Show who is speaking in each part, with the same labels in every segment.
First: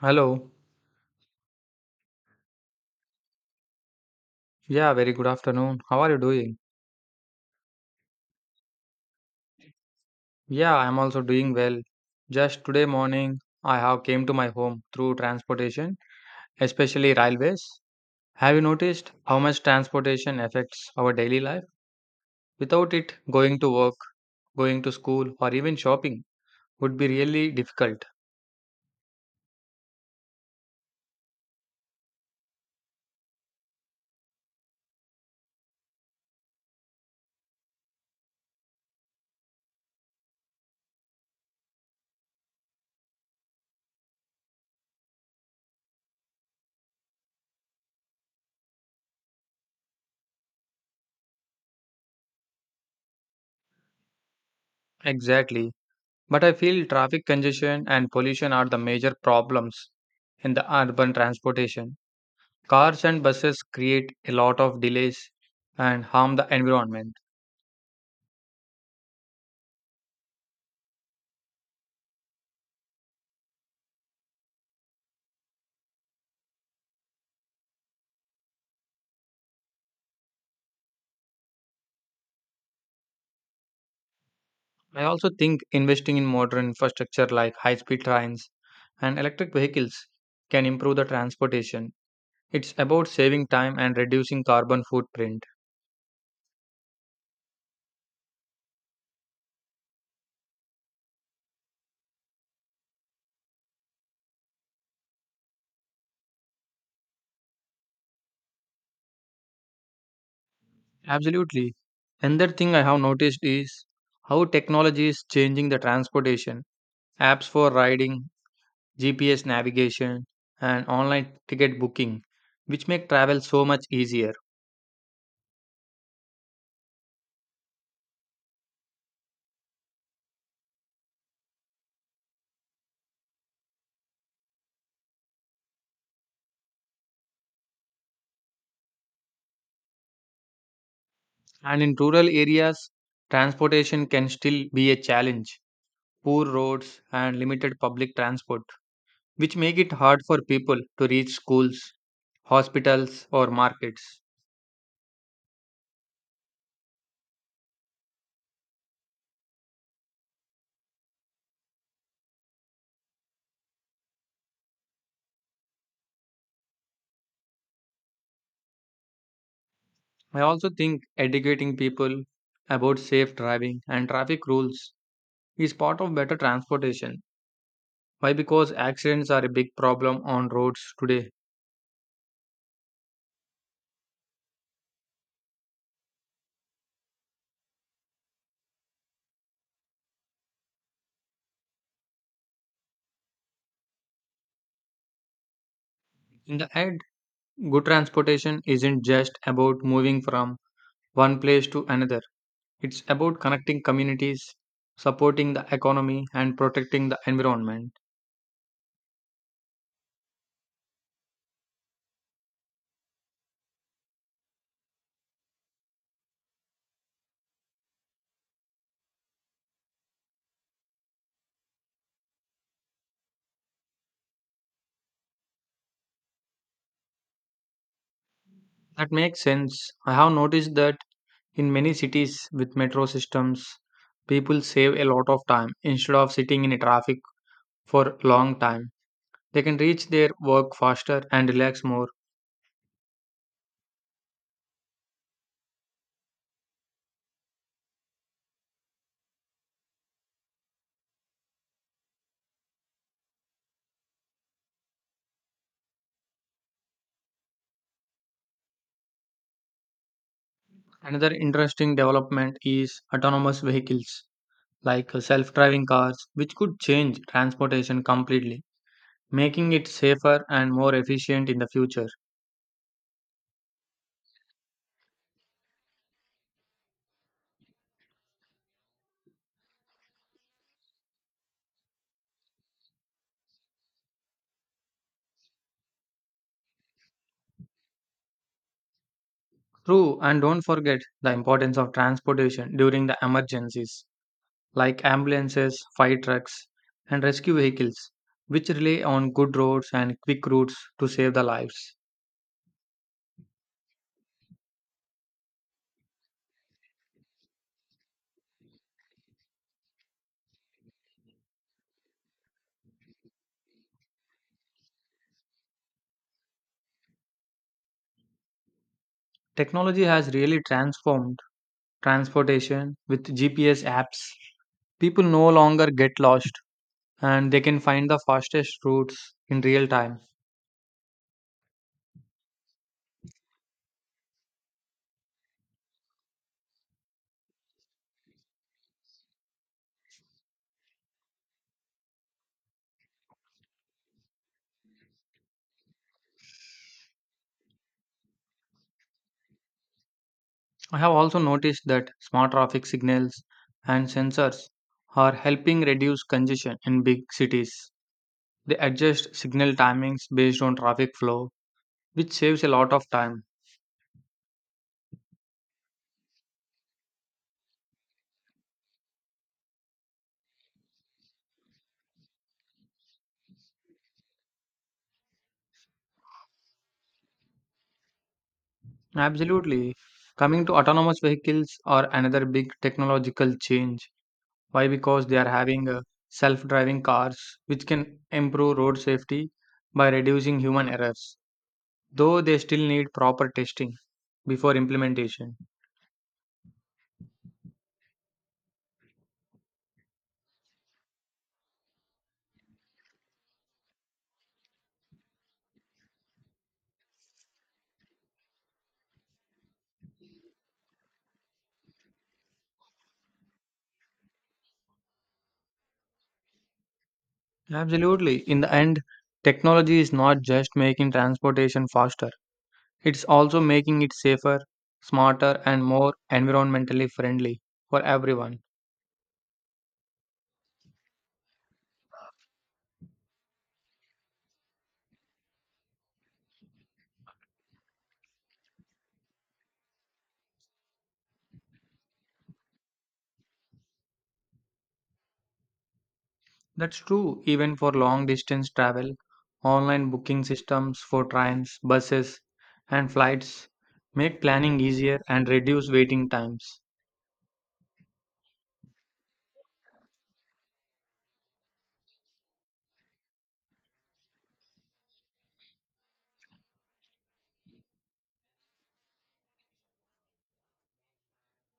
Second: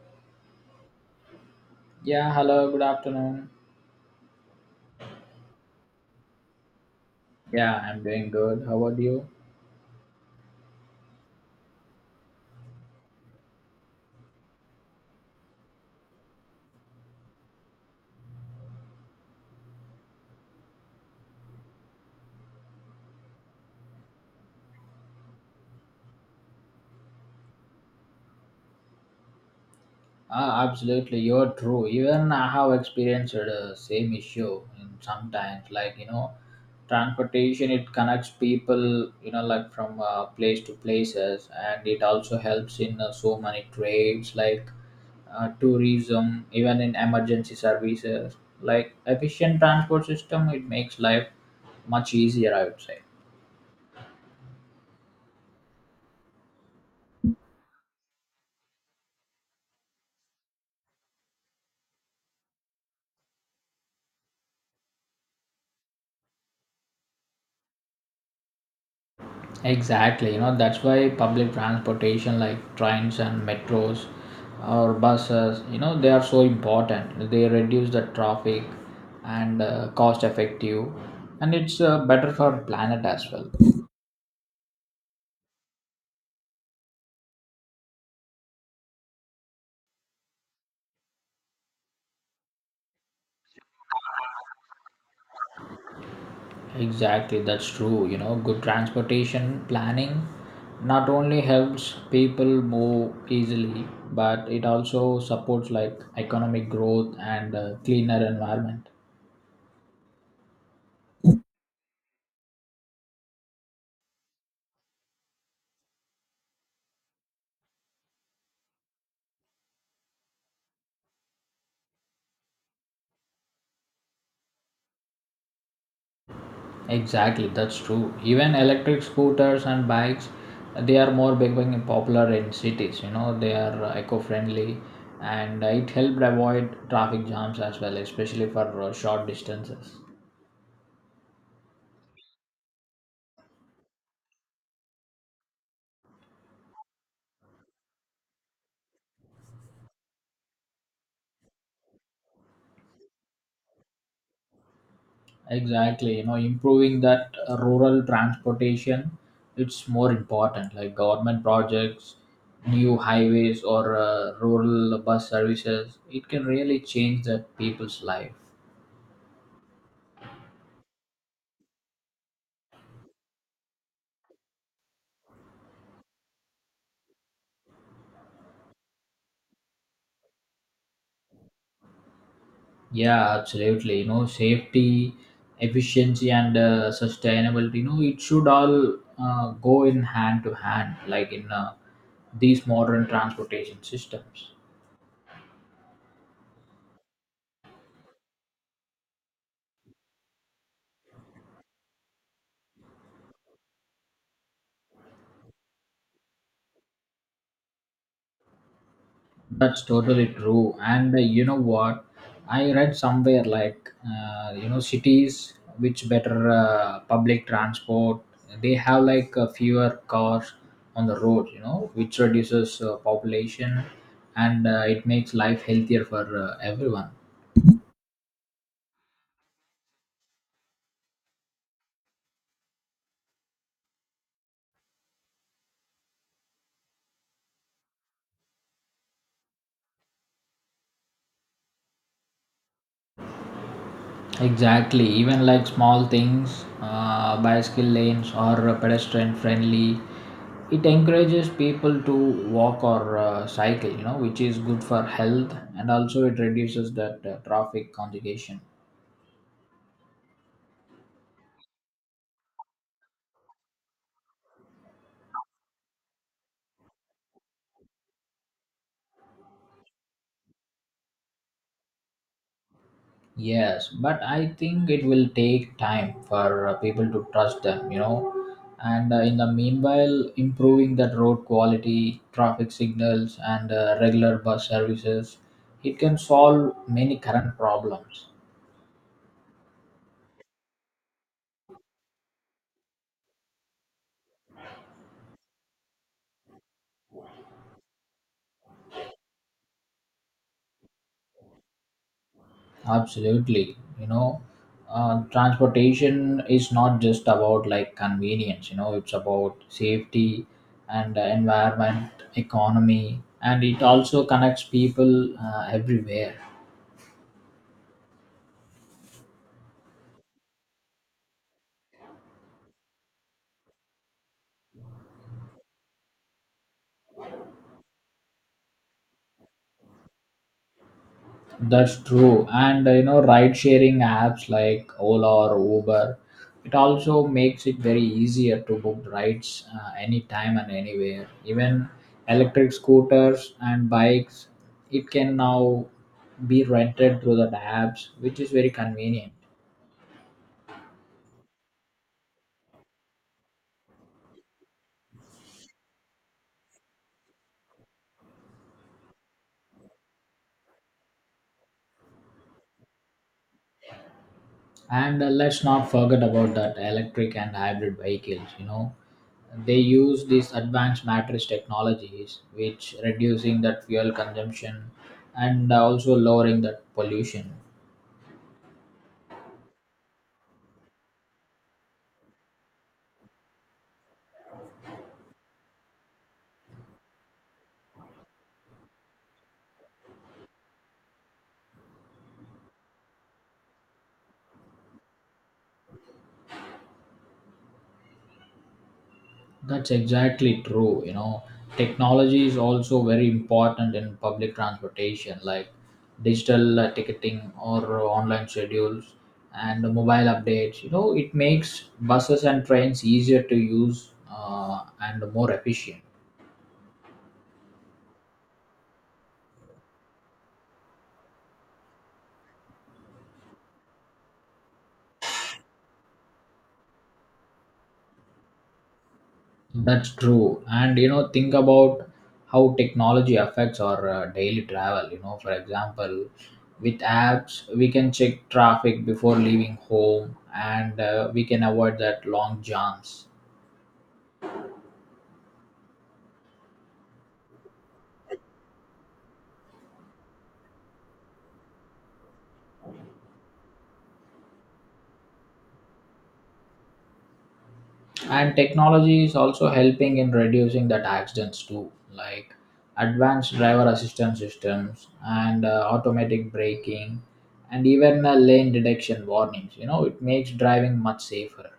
Speaker 1: Hello.
Speaker 2: Yeah, hello, good afternoon.
Speaker 1: Yeah, very good afternoon. How are you doing?
Speaker 2: Yeah, I'm doing good. How about you?
Speaker 1: Yeah, I'm also doing well. Just today morning, I have came to my home through transportation, especially railways. Have you noticed how much transportation affects our daily life? Without it, going to work, going to school, or even shopping would be really difficult.
Speaker 2: Ah, absolutely, you're true. Even I have experienced the same issue in sometimes, like you know, transportation it connects people, you know, like from place to places, and it also helps in so many trades like tourism, even in emergency services. Like efficient transport system, it makes life much easier, I would say.
Speaker 1: Exactly. But I feel traffic congestion and pollution are the major problems in the urban transportation. Cars and buses create a lot of delays and harm the environment.
Speaker 2: Exactly, you know, that's why public transportation like trains and metros or buses, you know, they are so important. They reduce the traffic and cost effective and it's better for planet as well.
Speaker 1: I also think investing in modern infrastructure like high speed trains and electric vehicles can improve the transportation. It's about saving time and reducing carbon footprint.
Speaker 2: Exactly, that's true. You know, good transportation planning not only helps people move easily, but it also supports like economic growth and cleaner environment.
Speaker 1: Absolutely. Another thing I have noticed is how technology is changing the transportation. Apps for riding, GPS navigation, and online ticket booking, which make travel so much easier.
Speaker 2: Exactly, that's true. Even electric scooters and bikes, they are more becoming popular in cities. You know, they are eco-friendly, and it helped avoid traffic jams as well, especially for short distances.
Speaker 1: And in rural areas, transportation can still be a challenge. Poor roads and limited public transport, which make it hard for people to reach schools, hospitals, or markets.
Speaker 2: Exactly, you know, improving that rural transportation, it's more important. Like government projects, new highways, or rural bus services, it can really change the people's life.
Speaker 1: I also think educating people about safe driving and traffic rules is part of better transportation. Why? Because accidents are a big problem on roads today.
Speaker 2: Yeah, absolutely. You know, safety, efficiency, and sustainability. You know, it should all go in hand to hand, like in these modern transportation systems.
Speaker 1: In the end, good transportation isn't just about moving from one place to another. It's about connecting communities, supporting the economy, and protecting the environment.
Speaker 2: That's totally true. And you know what? I read somewhere like you know cities which better public transport. They have like fewer cars on the road. You know, which reduces population, and it makes life healthier for everyone.
Speaker 1: That makes sense. I have noticed that in many cities with metro systems, people save a lot of time instead of sitting in a traffic for a long time. They can reach their work faster and relax more.
Speaker 2: Exactly, even like small things, bicycle lanes or pedestrian friendly, it encourages people to walk or cycle, you know, which is good for health and also it reduces that traffic congestion.
Speaker 1: Another interesting development is autonomous vehicles, like self driving cars, which could change transportation completely, making it safer and more efficient in the future.
Speaker 2: Yes, but I think it will take time for people to trust them, you know. And in the meanwhile, improving that road quality, traffic signals, and regular bus services, it can solve many current problems.
Speaker 1: True, and don't forget the importance of transportation during the emergencies, like ambulances, fire trucks, and rescue vehicles, which rely on good roads and quick routes to save the lives.
Speaker 2: Absolutely. You know, transportation is not just about like convenience, you know, it's about safety and environment, economy, and it also connects people everywhere.
Speaker 1: Technology has really transformed transportation with GPS apps. People no longer get lost and they can find the fastest routes in real time.
Speaker 2: That's true. And you know, ride sharing apps like Ola or Uber, it also makes it very easier to book rides anytime and anywhere. Even electric scooters and bikes, it can now be rented through the apps, which is very convenient.
Speaker 1: I have also noticed that smart traffic signals and sensors are helping reduce congestion in big cities. They adjust signal timings based on traffic flow, which saves a lot of time.
Speaker 2: And let's not forget about that electric and hybrid vehicles. You know, they use these advanced matrix technologies, which reducing that fuel consumption and also lowering that pollution.
Speaker 1: Absolutely. Coming to autonomous vehicles are another big technological change. Why? Because they are having self driving cars, which can improve road safety by reducing human errors, though they still need proper testing before implementation.
Speaker 2: That's exactly true. You know, technology is also very important in public transportation, like digital ticketing or online schedules and mobile updates. You know, it makes buses and trains easier to use and more efficient.
Speaker 1: Absolutely. In the end, technology is not just making transportation faster. It's also making it safer, smarter, and more environmentally friendly for everyone.
Speaker 2: That's true. And you know, think about how technology affects our daily travel. You know, for example, with apps, we can check traffic before leaving home and we can avoid that long jams.
Speaker 1: That's true even for long distance travel. Online booking systems for trains, buses, and flights make planning easier and reduce waiting times.
Speaker 2: And technology is also helping in reducing that accidents too, like advanced driver assistance systems and automatic braking and even lane detection warnings. You know, it makes driving much safer.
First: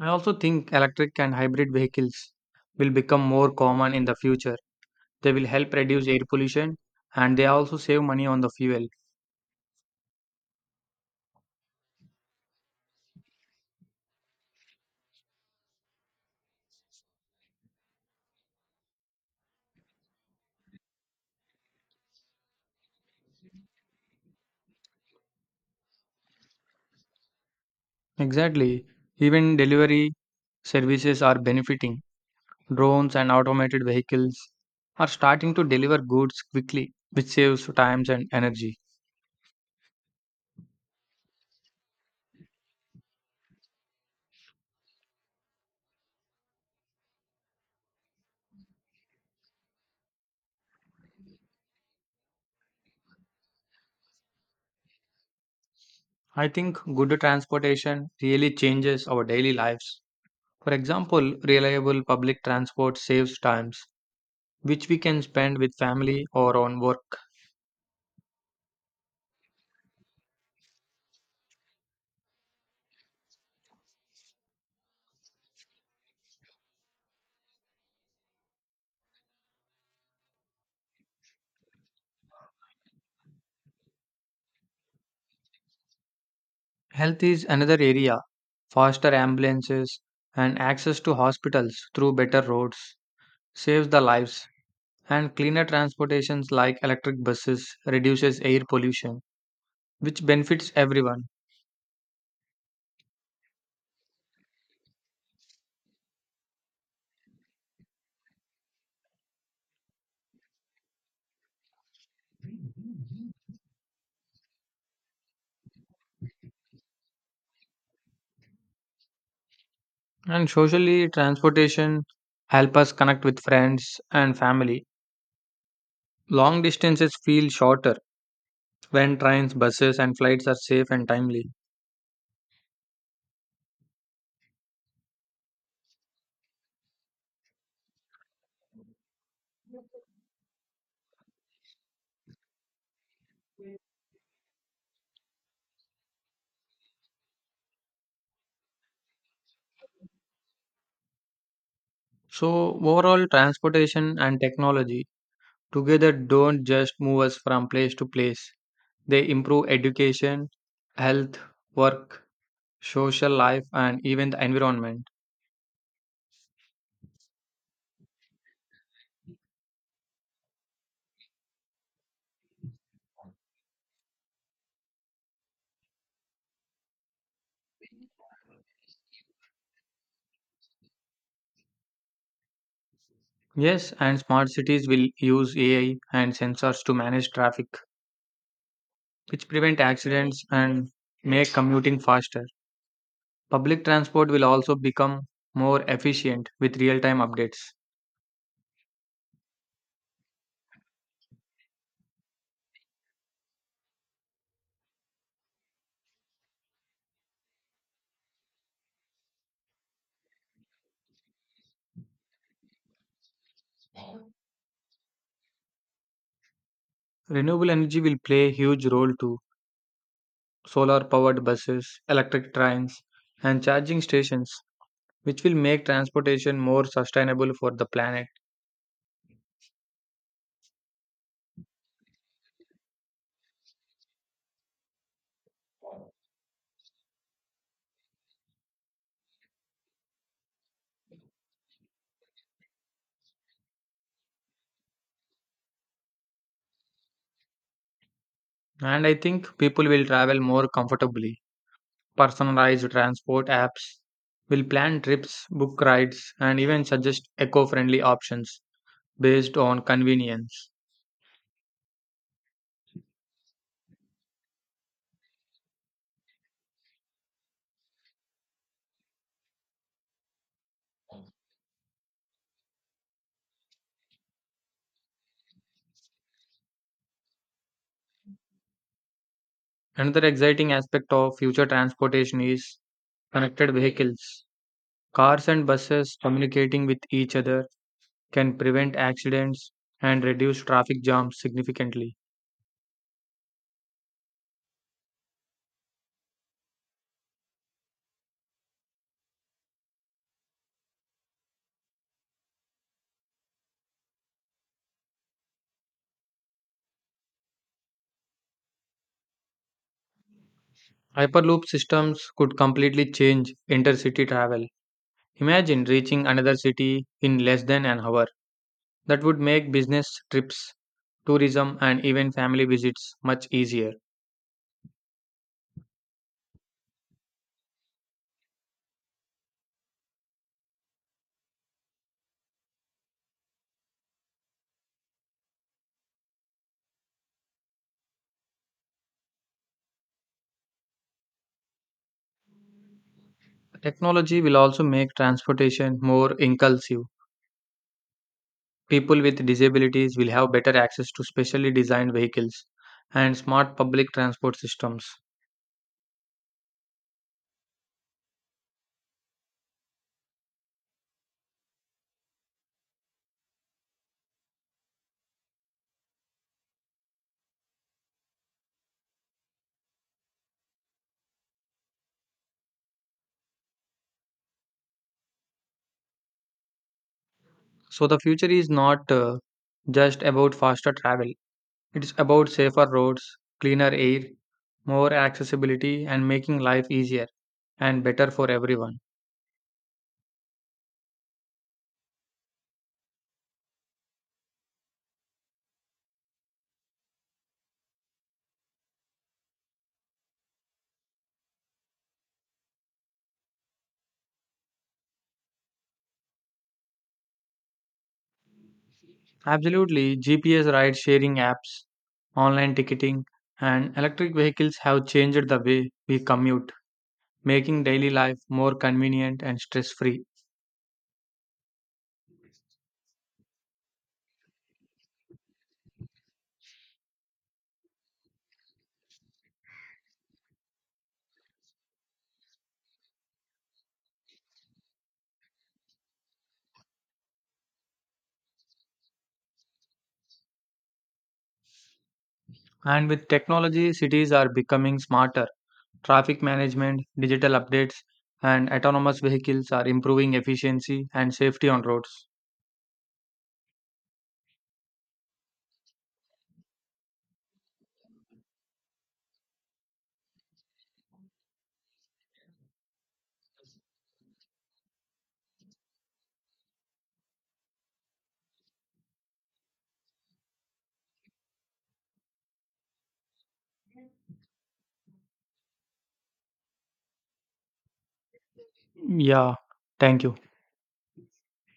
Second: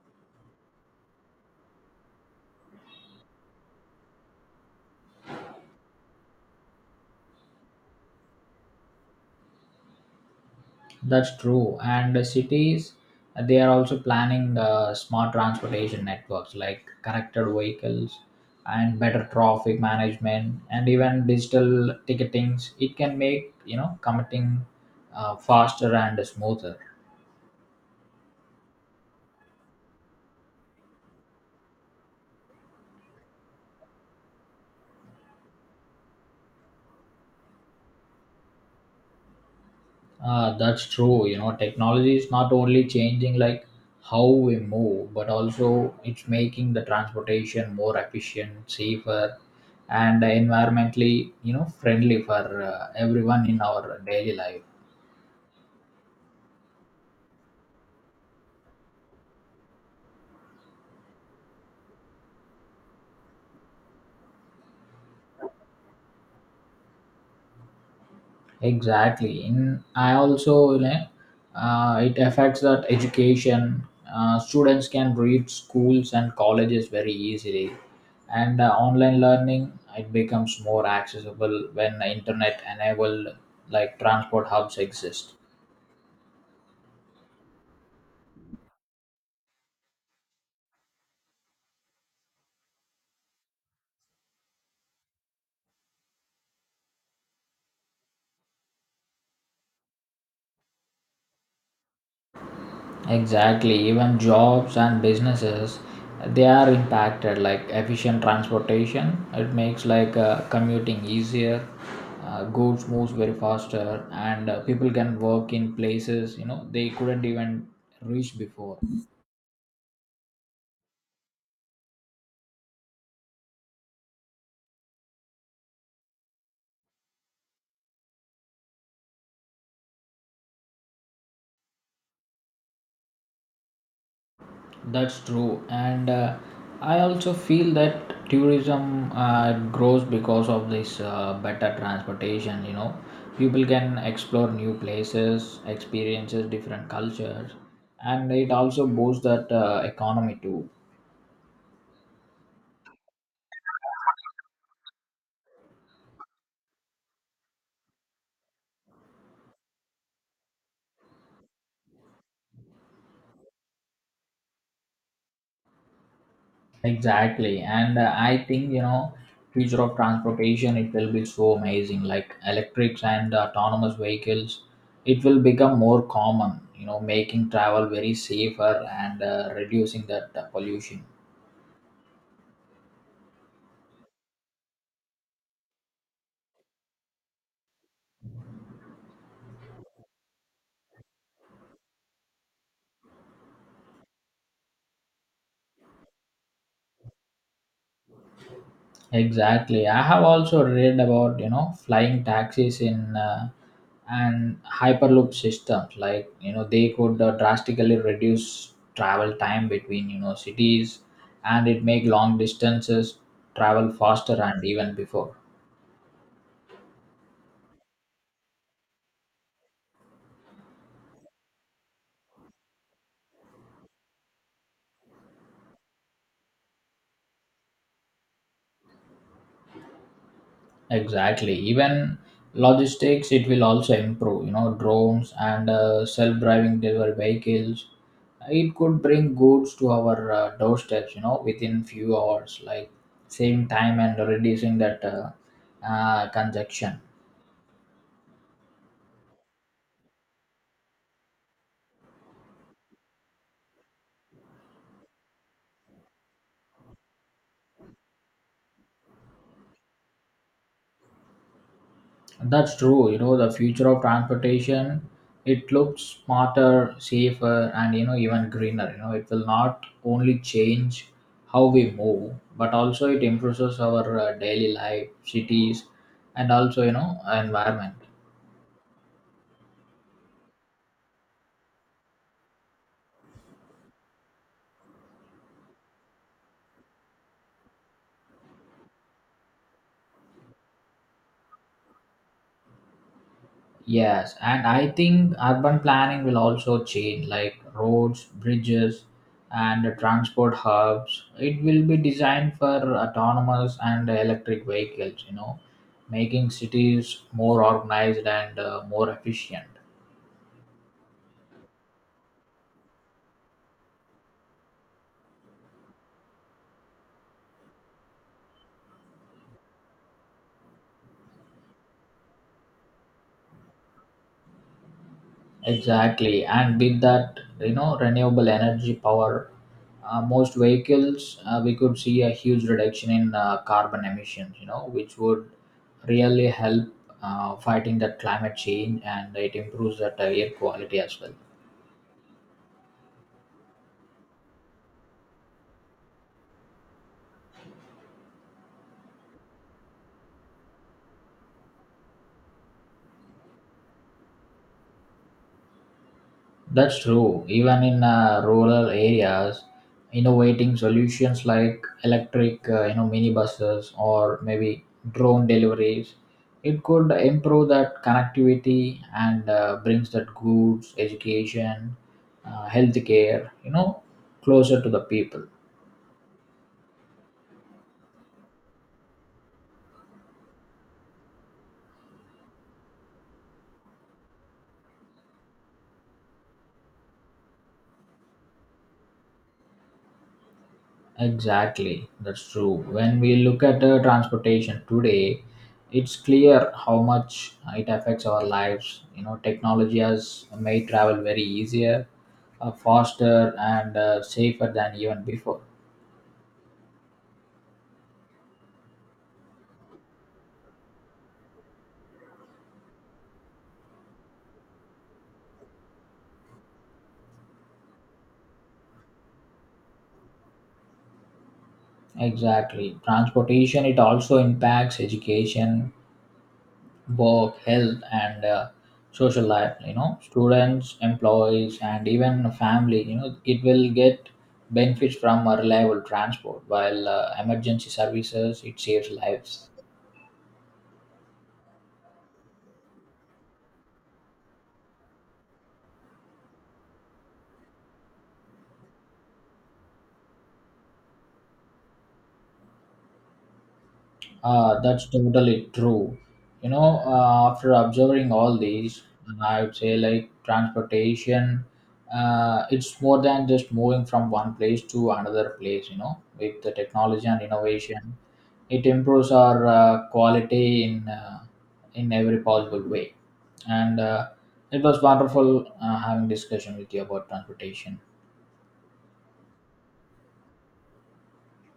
Speaker 1: I also think electric and hybrid vehicles will become more common in the future. They will help reduce air pollution and they also save money on the fuel.
Speaker 2: That's true. And the cities, they are also planning smart transportation networks like connected vehicles and better traffic management and even digital ticketings. It can make, you know, commuting faster and smoother.
Speaker 1: Exactly. Even delivery services are benefiting. Drones and automated vehicles are starting to deliver goods quickly, which saves time and energy.
Speaker 2: Ah, that's true. You know, technology is not only changing like how we move, but also it's making the transportation more efficient, safer, and environmentally, you know, friendly for everyone in our daily life.
Speaker 1: I think good transportation really changes our daily lives. For example, reliable public transport saves times, which we can spend with family or on work.
Speaker 2: Exactly in I also, you know, it affects that education. Students can reach schools and colleges very easily, and online learning it becomes more accessible when the internet enabled like transport hubs exist.
Speaker 1: Health is another area. Faster ambulances and access to hospitals through better roads saves the lives, and cleaner transportations like electric buses reduces air pollution, which benefits everyone.
Speaker 2: Exactly, even jobs and businesses, they are impacted. Like efficient transportation it makes like commuting easier, goods moves very faster, and people can work in places, you know, they couldn't even reach before.
Speaker 1: And socially, transportation help us connect with friends and family. Long distances feel shorter when trains, buses, and flights are safe and timely.
Speaker 2: That's true, and I also feel that tourism grows because of this better transportation. You know, people can explore new places, experiences different cultures, and it also boosts that economy too.
Speaker 1: So, overall, transportation and technology together don't just move us from place to place. They improve education, health, work, social life, and even the environment.
Speaker 2: Exactly, and I think, you know, future of transportation it will be so amazing. Like electrics and autonomous vehicles, it will become more common. You know, making travel very safer and reducing that pollution.
Speaker 1: Yes, and smart cities will use AI and sensors to manage traffic, which prevent accidents and make commuting faster. Public transport will also become more efficient with real time updates.
Speaker 2: Exactly, I have also read about, you know, flying taxis in. And hyperloop systems, like, you know, they could drastically reduce travel time between, you know, cities, and it make long distances travel faster and even before.
Speaker 1: Renewable energy will play a huge role too. Solar powered buses, electric trains, and charging stations, which will make transportation more sustainable for the planet.
Speaker 2: Exactly, even logistics it will also improve, you know, drones and self-driving delivery vehicles, it could bring goods to our doorsteps, you know, within few hours, like saving time and reducing that congestion.
Speaker 1: And I think people will travel more comfortably. Personalized transport apps will plan trips, book rides, and even suggest eco friendly options based on convenience.
Speaker 2: That's true. You know, the future of transportation, it looks smarter, safer, and, you know, even greener. You know, it will not only change how we move, but also it improves our daily life, cities, and also, you know, environment.
Speaker 1: Another exciting aspect of future transportation is connected vehicles. Cars and buses communicating with each other can prevent accidents and reduce traffic jams significantly.
Speaker 2: Yes, and I think urban planning will also change, like roads, bridges, and the transport hubs. It will be designed for autonomous and electric vehicles, you know, making cities more organized and more efficient.
Speaker 1: Hyperloop systems could completely change intercity travel. Imagine reaching another city in less than an hour. That would make business trips, tourism, and even family visits much easier.
Speaker 2: Exactly, and with that, you know, renewable energy power most vehicles, we could see a huge reduction in carbon emissions, you know, which would really help fighting that climate change, and it improves that air quality as well.
Speaker 1: Technology will also make transportation more inclusive. People with disabilities will have better access to specially designed vehicles and smart public transport systems.
Speaker 2: That's true. Even in rural areas, innovating solutions like electric, you know, minibuses or maybe drone deliveries, it could improve that connectivity and brings that goods, education, healthcare, you know, closer to the people.
Speaker 1: So the future is not just about faster travel. It's about safer roads, cleaner air, more accessibility and making life easier and better for everyone.
Speaker 2: Exactly, that's true. When we look at transportation today, it's clear how much it affects our lives. You know, technology has made travel very easier, faster, and safer than even before.
Speaker 1: Absolutely, GPS ride sharing apps, online ticketing and electric vehicles have changed the way we commute, making daily life more convenient and stress free.
Speaker 2: Exactly, transportation it also impacts education, work, health, and social life. You know, students, employees, and even family. You know, it will get benefits from a reliable transport, while emergency services it saves lives.
Speaker 1: And with technology, cities are becoming smarter. Traffic management, digital updates, and autonomous vehicles are improving efficiency and safety on roads.
Speaker 2: That's totally true. You know, after observing all these, I would say like transportation. It's more than just moving from one place to another place. You know, with the technology and innovation it improves our quality in every possible way, and it was wonderful having discussion with you about transportation.
Speaker 1: Yeah, thank you.